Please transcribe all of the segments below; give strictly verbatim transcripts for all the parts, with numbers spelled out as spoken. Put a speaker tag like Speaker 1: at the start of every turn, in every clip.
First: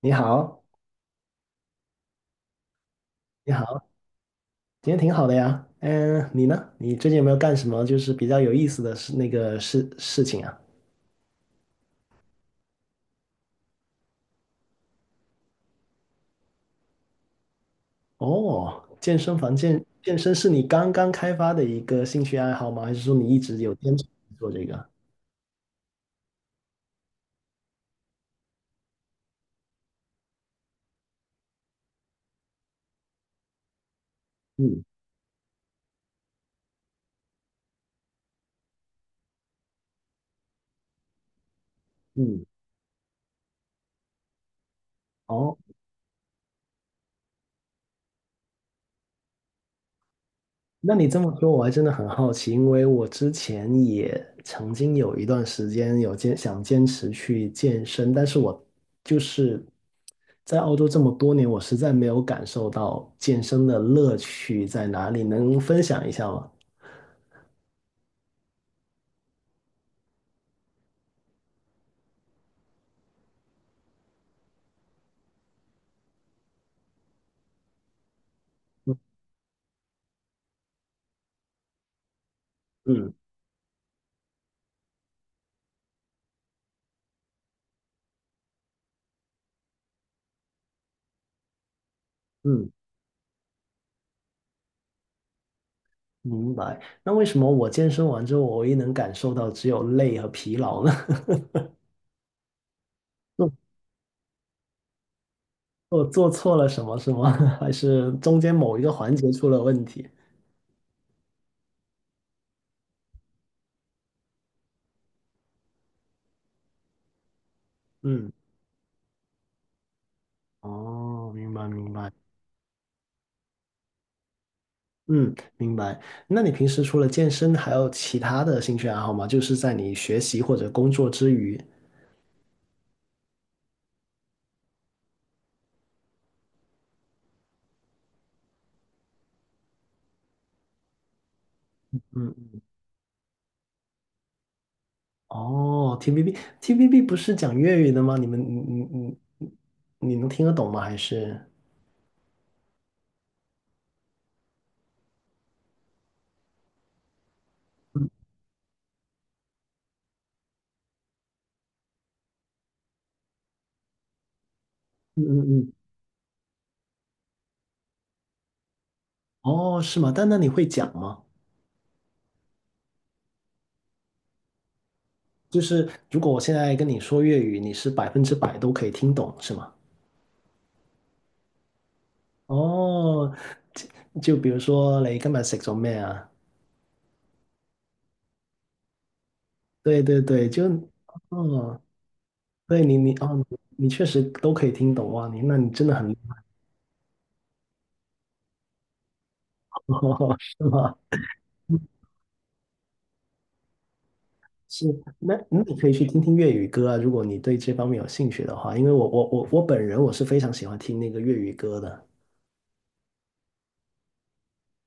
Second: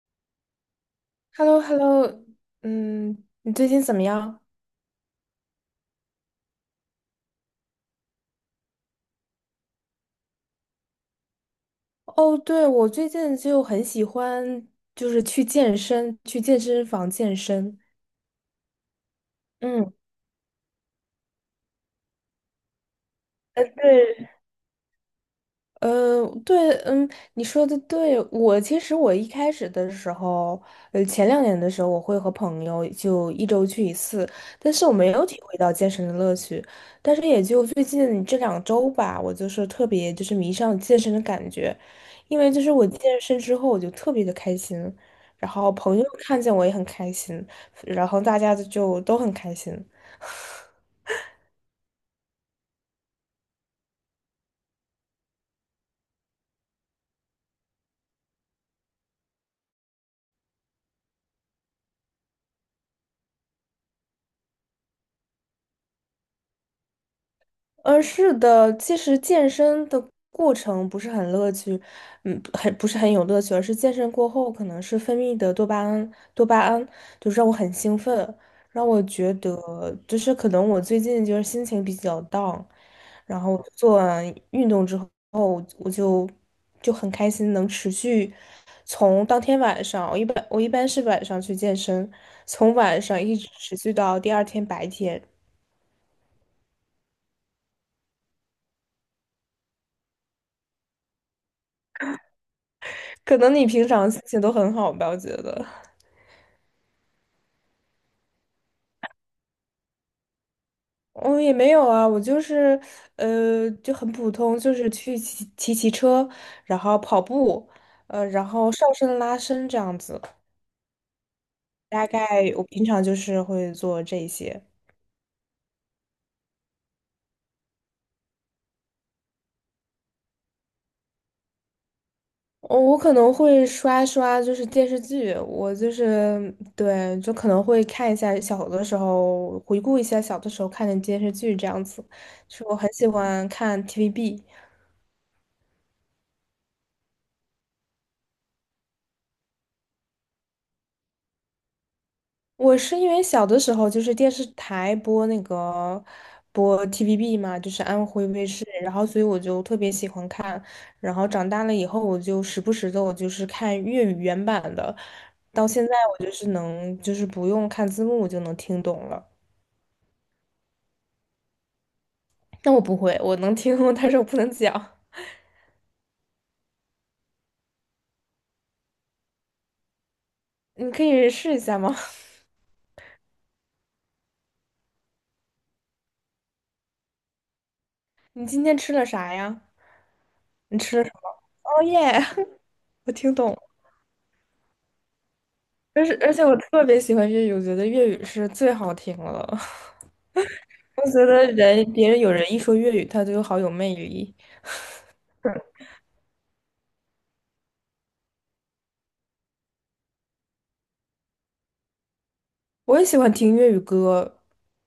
Speaker 1: 你好，
Speaker 2: h e l l o h e l l o。 嗯，
Speaker 1: 你
Speaker 2: 你最近
Speaker 1: 好，
Speaker 2: 怎么样？
Speaker 1: 今天挺好的呀。嗯，你呢？你最近有没有干什么就是比较有意思的事那个事事情啊？
Speaker 2: 哦，对，我最近就很喜欢，就是去健身，去健身房健身。
Speaker 1: 哦，健身房健
Speaker 2: 嗯，
Speaker 1: 健身是你刚刚开发的一个兴趣爱好吗？还是说你一直
Speaker 2: 呃，
Speaker 1: 有坚持
Speaker 2: 对。
Speaker 1: 做这个？
Speaker 2: 呃，对，嗯，你说的对。我其实我一开始的时候，呃，前两年的时候，我会和朋友就一周去一次，但
Speaker 1: 嗯
Speaker 2: 是我没有体会到健身的乐趣。但是也就最近这两周吧，我就是特别就是迷上健身的感觉，因
Speaker 1: 嗯，
Speaker 2: 为就是我健身之后，我就特别的开心，然
Speaker 1: 哦，
Speaker 2: 后朋友看见我也很开心，然后大家就都很开心。
Speaker 1: 那你这么说，我还真的很好奇，因为我之前也曾经有一段时间有坚想坚持去健身，但是我就是在澳洲这么多年，我实在没有感受到健身的乐趣在哪里，能分享一下吗？
Speaker 2: 嗯，是的，其实健身的过程不是很乐趣，嗯，很不是很有乐趣，而是健身过后可能是分泌的多巴胺，多巴胺就是让我很兴奋，让我觉得就是可能我最近就是心情比较 down,
Speaker 1: 嗯
Speaker 2: 然后做完运动之后，我就就很开心，能持续从当天晚上，我一般我一般是晚上去健身，
Speaker 1: 嗯，
Speaker 2: 从晚上一直持续到第二天白天。
Speaker 1: 明白。那为什么我健身完之后，我唯一能感受到只有累和疲劳呢？
Speaker 2: 可能你
Speaker 1: 做
Speaker 2: 平常心情都很好吧，我觉得。
Speaker 1: 做做错了什么是吗？还是中间某一个环节出了问题？
Speaker 2: 我也没有啊，我就是呃就很普通，就是去骑骑骑车，然后跑步，呃，
Speaker 1: 嗯，
Speaker 2: 然后上身拉伸这样子。
Speaker 1: 哦，明白明
Speaker 2: 大
Speaker 1: 白。
Speaker 2: 概我平常就是会做这些。
Speaker 1: 嗯，明白。那你平时除了健身，还有其他的兴趣爱好吗？就是在你学习或者工作之余。
Speaker 2: 哦，我可能会刷刷，就是电视剧，我就是对，就可能会看一下小的时候，回顾一下小的时候看的电视剧这样子。
Speaker 1: 嗯，
Speaker 2: 是我很喜欢看 T V B。
Speaker 1: 哦，T B B，T B B 不是讲粤语的吗？你们，你你你，你能听得懂吗？还是？
Speaker 2: 我是因为小的时候就是电视台播那个播 T V B 嘛，就是安徽卫视，然后所以我就特别喜欢看，然后长大了以后我就时不时的我就是看粤语原版的，
Speaker 1: 嗯
Speaker 2: 到
Speaker 1: 嗯。
Speaker 2: 现在我就是能就是不用看字幕我就能听懂了。
Speaker 1: 哦，是吗？但那你会讲吗？
Speaker 2: 那我不会，我能听，但是我不能讲。
Speaker 1: 就是如果我现在跟你说粤语，你是百分之百都可以听懂，是吗？
Speaker 2: 你可以试一下吗？
Speaker 1: 哦，就就比如说你今日食咗咩啊？
Speaker 2: 你今天吃了啥呀？
Speaker 1: 对对对，就
Speaker 2: 你吃了什么？
Speaker 1: 哦，
Speaker 2: 哦耶，
Speaker 1: 对你，
Speaker 2: 我
Speaker 1: 你
Speaker 2: 听
Speaker 1: 哦，
Speaker 2: 懂了。
Speaker 1: 你你确实都可以听懂哇，你那你真的
Speaker 2: 但是
Speaker 1: 很，
Speaker 2: 而且我特别喜欢粤语，我觉得粤语是最好听了。
Speaker 1: 是吗？
Speaker 2: 我觉得人别人有人一说粤语，他就好有魅力。嗯，
Speaker 1: 是，那那你可以去听听粤语歌啊，如果你对这方面有兴趣的话，因为我我我我本人我是非常喜欢听那个粤语歌的。
Speaker 2: 我也喜欢听粤语歌。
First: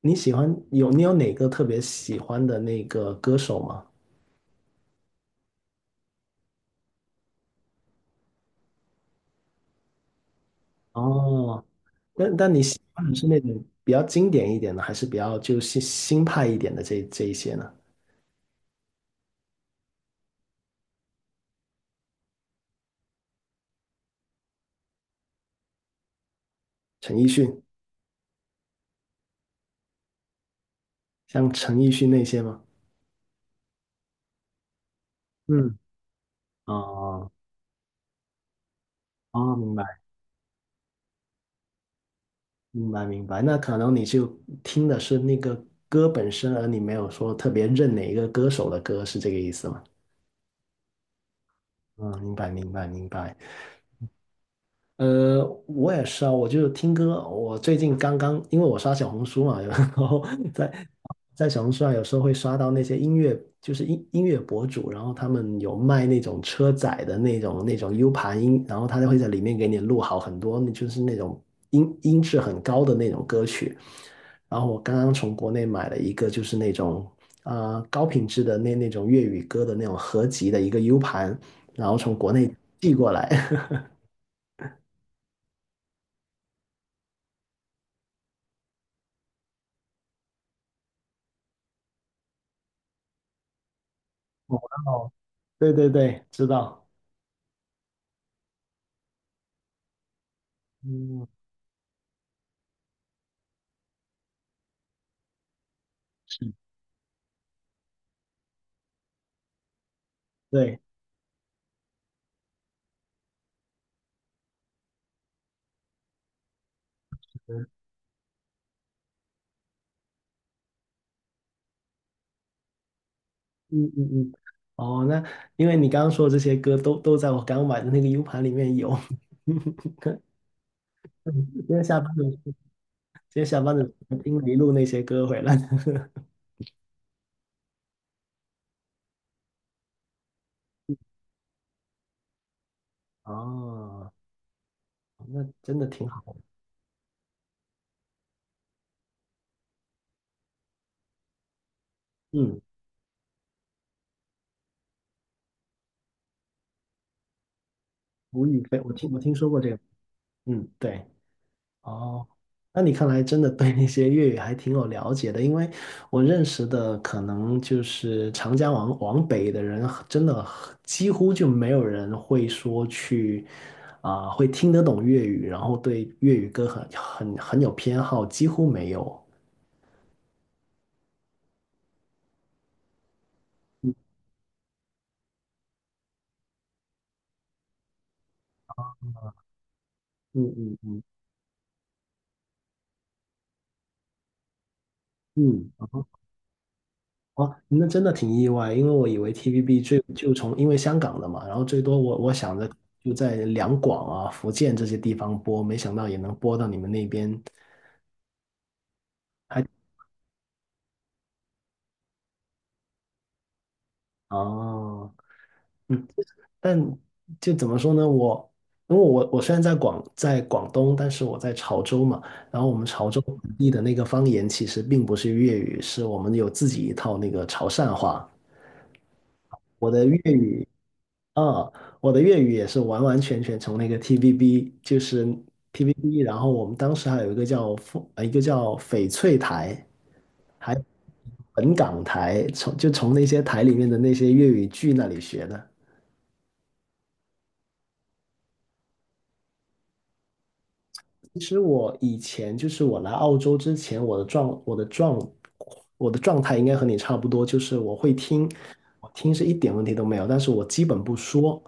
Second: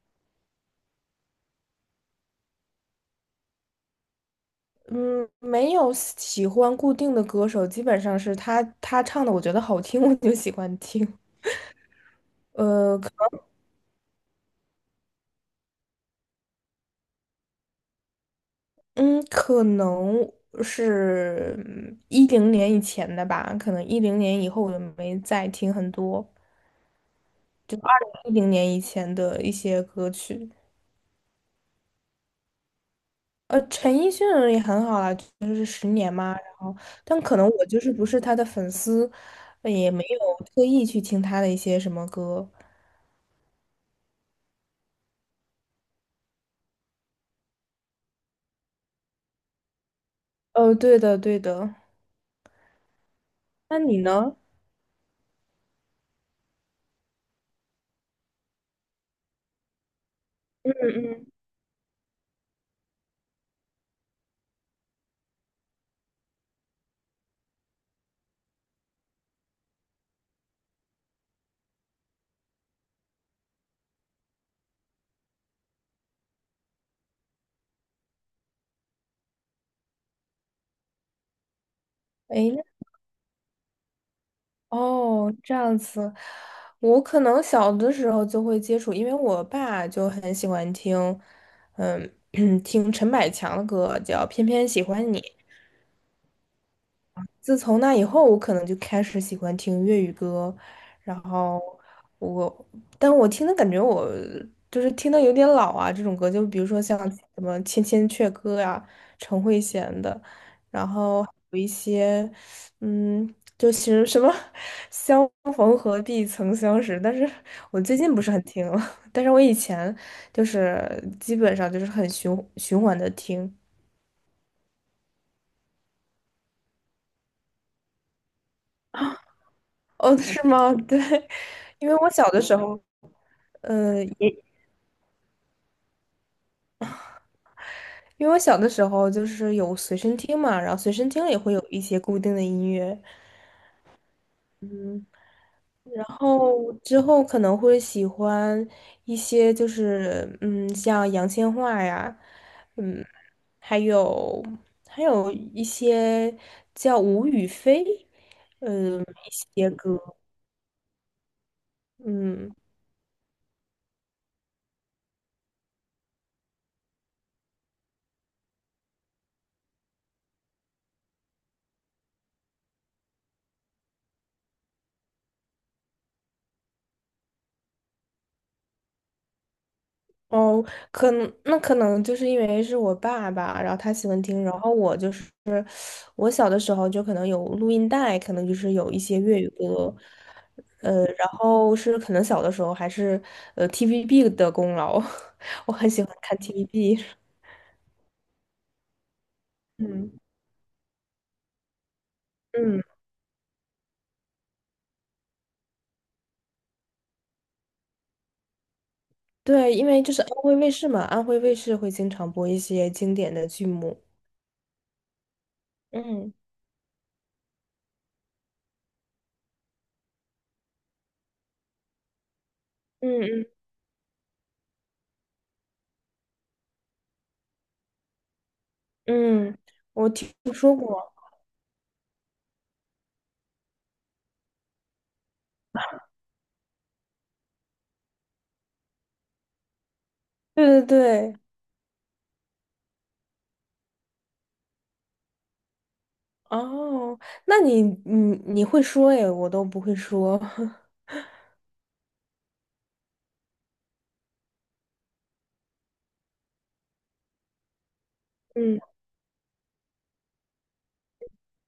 Speaker 1: 你喜欢有你有哪个特别喜欢的那个歌手吗？
Speaker 2: 嗯，没有喜欢固定的歌手，基本上是他他唱的，我觉得好听，我就喜欢听。
Speaker 1: 哦，但但你喜
Speaker 2: 呃，
Speaker 1: 欢的是
Speaker 2: 可
Speaker 1: 那种比较经典一点的，还是比较就新新派一点的这这一些呢？
Speaker 2: 能嗯，可能是一零年以前的吧，可能一零年以后我就没再听很多
Speaker 1: 陈奕迅，
Speaker 2: 一零年以前的一些歌曲。
Speaker 1: 像陈奕迅那些吗？
Speaker 2: 呃，陈奕迅也很好啦，就是
Speaker 1: 嗯，
Speaker 2: 十年嘛，然后，但
Speaker 1: 哦
Speaker 2: 可能我就是不是他的粉丝，
Speaker 1: 哦，
Speaker 2: 呃
Speaker 1: 明
Speaker 2: 也
Speaker 1: 白。
Speaker 2: 没有特意去听他的一些什么歌。
Speaker 1: 明白明白，那可能你就听的是那个歌本身，而你没有说特别认哪一个歌手的歌，是这个意思吗？
Speaker 2: 哦，对的，对的。
Speaker 1: 嗯，明白明白明白。
Speaker 2: 那你呢？
Speaker 1: 呃，我也是啊，我就听歌。我最近刚刚，因为我刷小红书嘛，然后
Speaker 2: 嗯
Speaker 1: 在
Speaker 2: 嗯。
Speaker 1: 在小红书上有时候会刷到那些音乐，就是音音乐博主，然后他们有卖那种车载的那种那种 U 盘音，然后他就会在里面给你录好很多，就是那种音音质很高的那种歌曲。然后我刚刚从国内买了一个，就是那种啊高品质的那那种粤语歌的那种合集的一个 U 盘，然后从国
Speaker 2: 诶，
Speaker 1: 内
Speaker 2: 那
Speaker 1: 寄过来。
Speaker 2: 哦，这样子，我可能小的时候就会接触，因为我爸就很喜欢听，嗯，听陈百强的歌，叫《偏偏喜 欢你》。
Speaker 1: 对对对，知道，
Speaker 2: 自从那以后，我可能就开始喜欢听粤语歌，然
Speaker 1: 嗯，
Speaker 2: 后我，但我听的感觉我就是听的有点老啊，这种歌，就
Speaker 1: 是，
Speaker 2: 比如说像什么《千千阙歌》呀、陈慧娴的，
Speaker 1: 对，
Speaker 2: 然后有一些，嗯，就是什么"相逢何必曾相识"，但是
Speaker 1: 嗯
Speaker 2: 我最近不是很听了，但是我以前就是基本上就是很循循环的听。
Speaker 1: 嗯嗯嗯，哦，那因为你刚刚说的这些歌都都在我刚买的那个 U 盘里面有，
Speaker 2: 哦，是吗？对，
Speaker 1: 今天
Speaker 2: 因为
Speaker 1: 下
Speaker 2: 我
Speaker 1: 班
Speaker 2: 小
Speaker 1: 的
Speaker 2: 的
Speaker 1: 今
Speaker 2: 时候。
Speaker 1: 天下班的时
Speaker 2: 呃，
Speaker 1: 候
Speaker 2: 也
Speaker 1: 听了一路那些歌回来，
Speaker 2: 因为我小的时候就是有随身听嘛，然后随身听里会有一些固定的音乐，
Speaker 1: 哦，那真的
Speaker 2: 然
Speaker 1: 挺好，
Speaker 2: 后之后可能会喜欢一些就是嗯，像杨千嬅呀，
Speaker 1: 嗯，
Speaker 2: 嗯，还有还有一些叫吴雨霏，
Speaker 1: 吴雨霏，我
Speaker 2: 嗯，
Speaker 1: 听我听说
Speaker 2: 一
Speaker 1: 过
Speaker 2: 些
Speaker 1: 这个，
Speaker 2: 歌，
Speaker 1: 嗯，对。哦，
Speaker 2: 嗯。
Speaker 1: 那你看来真的对那些粤语还挺有了解的，因为我认识的可能就是长江往往北的人，真的几乎就没有人会说去啊、会听得懂粤语，然后对粤语歌很很很有偏好，几乎没有。
Speaker 2: 哦，可能那可能就是因为是我爸爸，然后他
Speaker 1: 嗯
Speaker 2: 喜欢听，然后我就是我小的时候就可能有录音带，可能就是有一些粤语歌，
Speaker 1: 嗯嗯嗯，
Speaker 2: 呃，然后是可能小的时候还是呃 T V B 的功劳，
Speaker 1: 嗯
Speaker 2: 我很喜欢看 T V B
Speaker 1: 哦，那真的挺意外，因为我以为 T V B 最
Speaker 2: 嗯
Speaker 1: 就从因为香港的嘛，然后最多我我想着
Speaker 2: 嗯，
Speaker 1: 就在两广啊、福建这些地方播，没想到也能播到你们那边。还
Speaker 2: 对，因为就是安徽卫视嘛，安徽卫视会经常播一些经典的剧目。
Speaker 1: 哦，嗯，
Speaker 2: 嗯
Speaker 1: 但就怎么说呢？我因为我我虽然在广在广东，但是我在潮州嘛，然后我们潮州
Speaker 2: 嗯
Speaker 1: 本地的那个方言其实并不是粤语，是我们有自己一套那个潮汕话。
Speaker 2: 嗯嗯，
Speaker 1: 我的
Speaker 2: 我
Speaker 1: 粤
Speaker 2: 听
Speaker 1: 语
Speaker 2: 说过。
Speaker 1: 啊，我的粤语也是完完全全从那个 T V B，就是 T V B，然后我们当时还有一个叫凤呃一个叫翡翠台，
Speaker 2: 对
Speaker 1: 还有
Speaker 2: 对对，
Speaker 1: 本港台，从就从那些台里面的那些粤语剧那里学的。
Speaker 2: 哦，那你你你会说耶，我都不会说。
Speaker 1: 其实我以前就是我来澳洲之前，我的状我的状我的状态应该和你差不多，就是我会听，
Speaker 2: 嗯
Speaker 1: 我听是一点问题都没有，但是我基本不说。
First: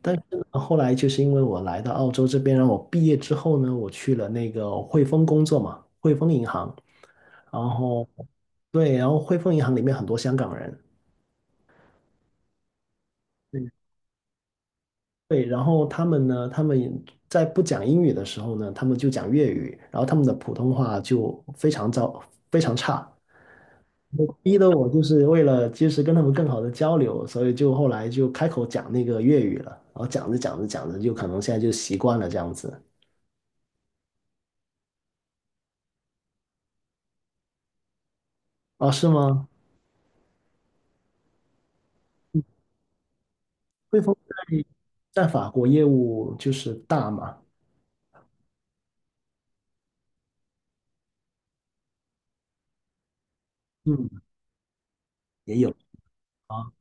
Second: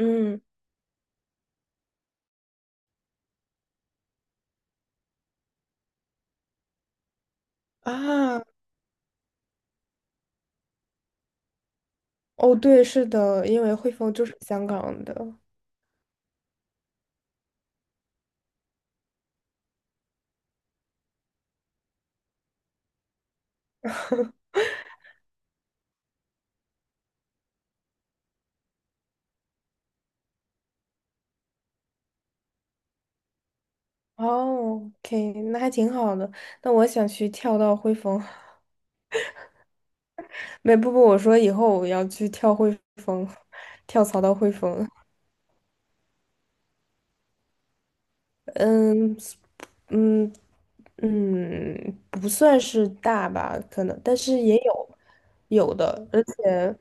Speaker 1: 但是呢，后来就是因为我来到澳洲这边，然后我毕业之后呢，我去了那个汇丰工作嘛，汇丰银行，然后
Speaker 2: 啊。
Speaker 1: 对，然后汇丰银行里面很多香港人，
Speaker 2: 哦，对，是的，因为汇丰就是香港的。
Speaker 1: 对，然后他们呢，他们也在不讲英语的时候呢，他们就讲粤语，然后他们的普通话就非常糟，非常差，我逼得我就是为了及时跟他们更好的交流，所以就后来就开口讲那个粤语了，然后讲着讲着讲着，就可能现在就习惯了这样子。
Speaker 2: 哦，OK,那还挺好的。那我想去跳到汇丰，
Speaker 1: 啊？是吗？
Speaker 2: 没，不不，我说以后我要去跳汇丰，
Speaker 1: 汇
Speaker 2: 跳
Speaker 1: 丰
Speaker 2: 槽到汇
Speaker 1: 在
Speaker 2: 丰。
Speaker 1: 在法国业务就是大嘛，
Speaker 2: 嗯嗯嗯，不算是大吧，可能，
Speaker 1: 嗯，
Speaker 2: 但是也有
Speaker 1: 也
Speaker 2: 有
Speaker 1: 有。
Speaker 2: 的，而
Speaker 1: 啊。
Speaker 2: 且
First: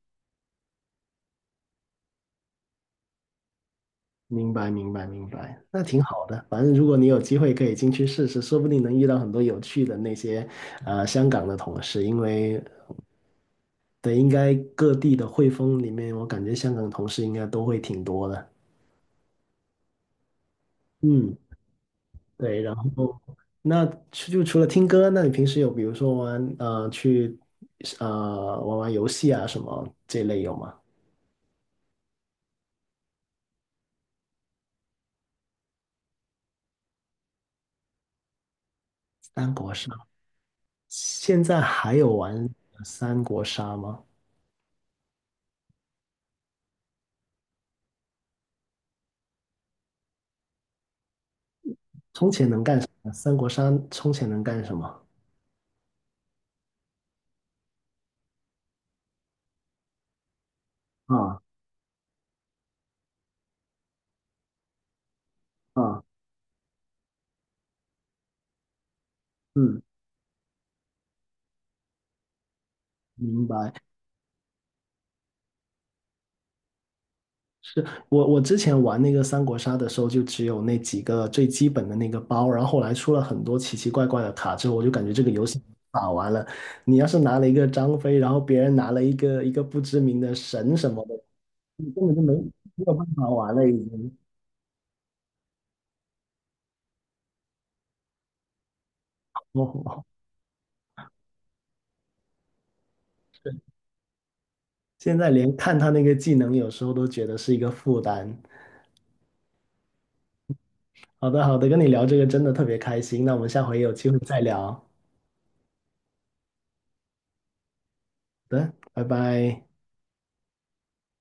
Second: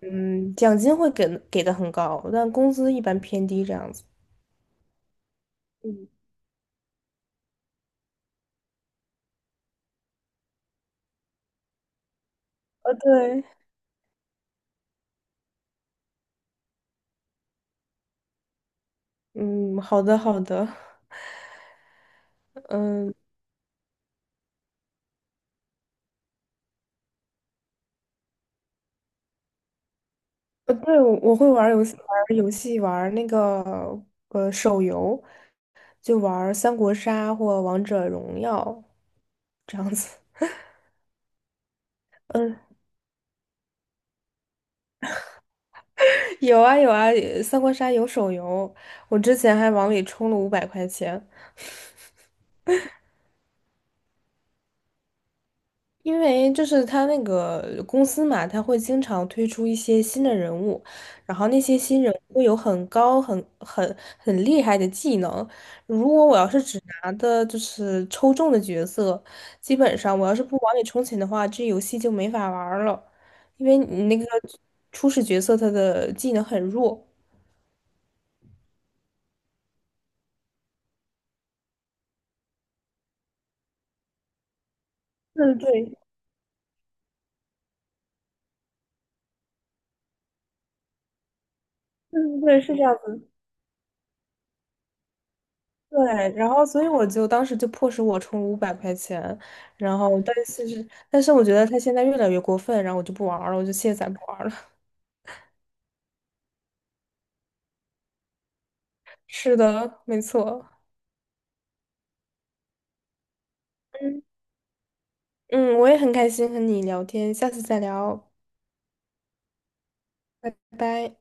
Speaker 2: 嗯，奖金会给给的很高，但工资一般偏低这样子。
Speaker 1: 明白，明白，明白，那挺好的。反正如果你有机会可以进去试试，说不定能遇到很多有趣的那些呃香港的同事，因为
Speaker 2: 呃，对，
Speaker 1: 对，应该各地的汇丰里面，我感觉香港同事应该都会挺多的。
Speaker 2: 嗯，好的好的，
Speaker 1: 嗯，对。然
Speaker 2: 嗯。
Speaker 1: 后那除就除了听歌，那你平时有比如说玩呃去呃玩玩游戏啊什么这类有吗？
Speaker 2: 呃，对，我我会玩儿游戏，玩儿游戏，玩儿那个呃手游，就玩儿三国杀或王者荣耀
Speaker 1: 三国
Speaker 2: 这样
Speaker 1: 杀，
Speaker 2: 子。
Speaker 1: 现在还有玩
Speaker 2: 嗯，
Speaker 1: 三国杀吗？
Speaker 2: 有啊有啊，呃三国杀有手游，我之前还往里充了五百块钱。
Speaker 1: 充钱能干什么？三国杀充钱能干什么？
Speaker 2: 因为就是他那个公司嘛，他会经常推出一些新的人物，然
Speaker 1: 啊
Speaker 2: 后那些新人物会有很高、很很很厉害的技能。
Speaker 1: 啊，
Speaker 2: 如果我要是只拿的就是抽中的角色，基
Speaker 1: 嗯，
Speaker 2: 本上我要是不往里充钱的话，这游戏就没法玩儿了，
Speaker 1: 明
Speaker 2: 因
Speaker 1: 白。
Speaker 2: 为你那个初始角色他的技能很弱。
Speaker 1: 是我我之前玩那个三国杀的时候，就只有那几个最基本的那个包，然后后来出了很多奇奇怪怪的卡之后，我就感觉这个游
Speaker 2: 嗯，
Speaker 1: 戏
Speaker 2: 对，
Speaker 1: 打完了。你要是拿了一个张飞，然后别人拿了一个一个不知名的神什么的，你根本就没
Speaker 2: 嗯，对，是这
Speaker 1: 没有
Speaker 2: 样。
Speaker 1: 办法玩了，已经。
Speaker 2: 对，然后所以我就当时就迫使我充五百块钱，然
Speaker 1: 哦，
Speaker 2: 后但是但是我觉得他现在越来越过分，然后我就不玩儿了，我就卸载不玩儿了。
Speaker 1: 现在连看他那个技能，有时候都觉得是一个负担。
Speaker 2: 是的，没错。
Speaker 1: 好的，好的，跟你聊这个真的特别开心，那我们下回有机会
Speaker 2: 嗯
Speaker 1: 再聊。
Speaker 2: 嗯，我也很开心和你聊天，下次再聊，
Speaker 1: 好的，拜拜。
Speaker 2: 拜拜。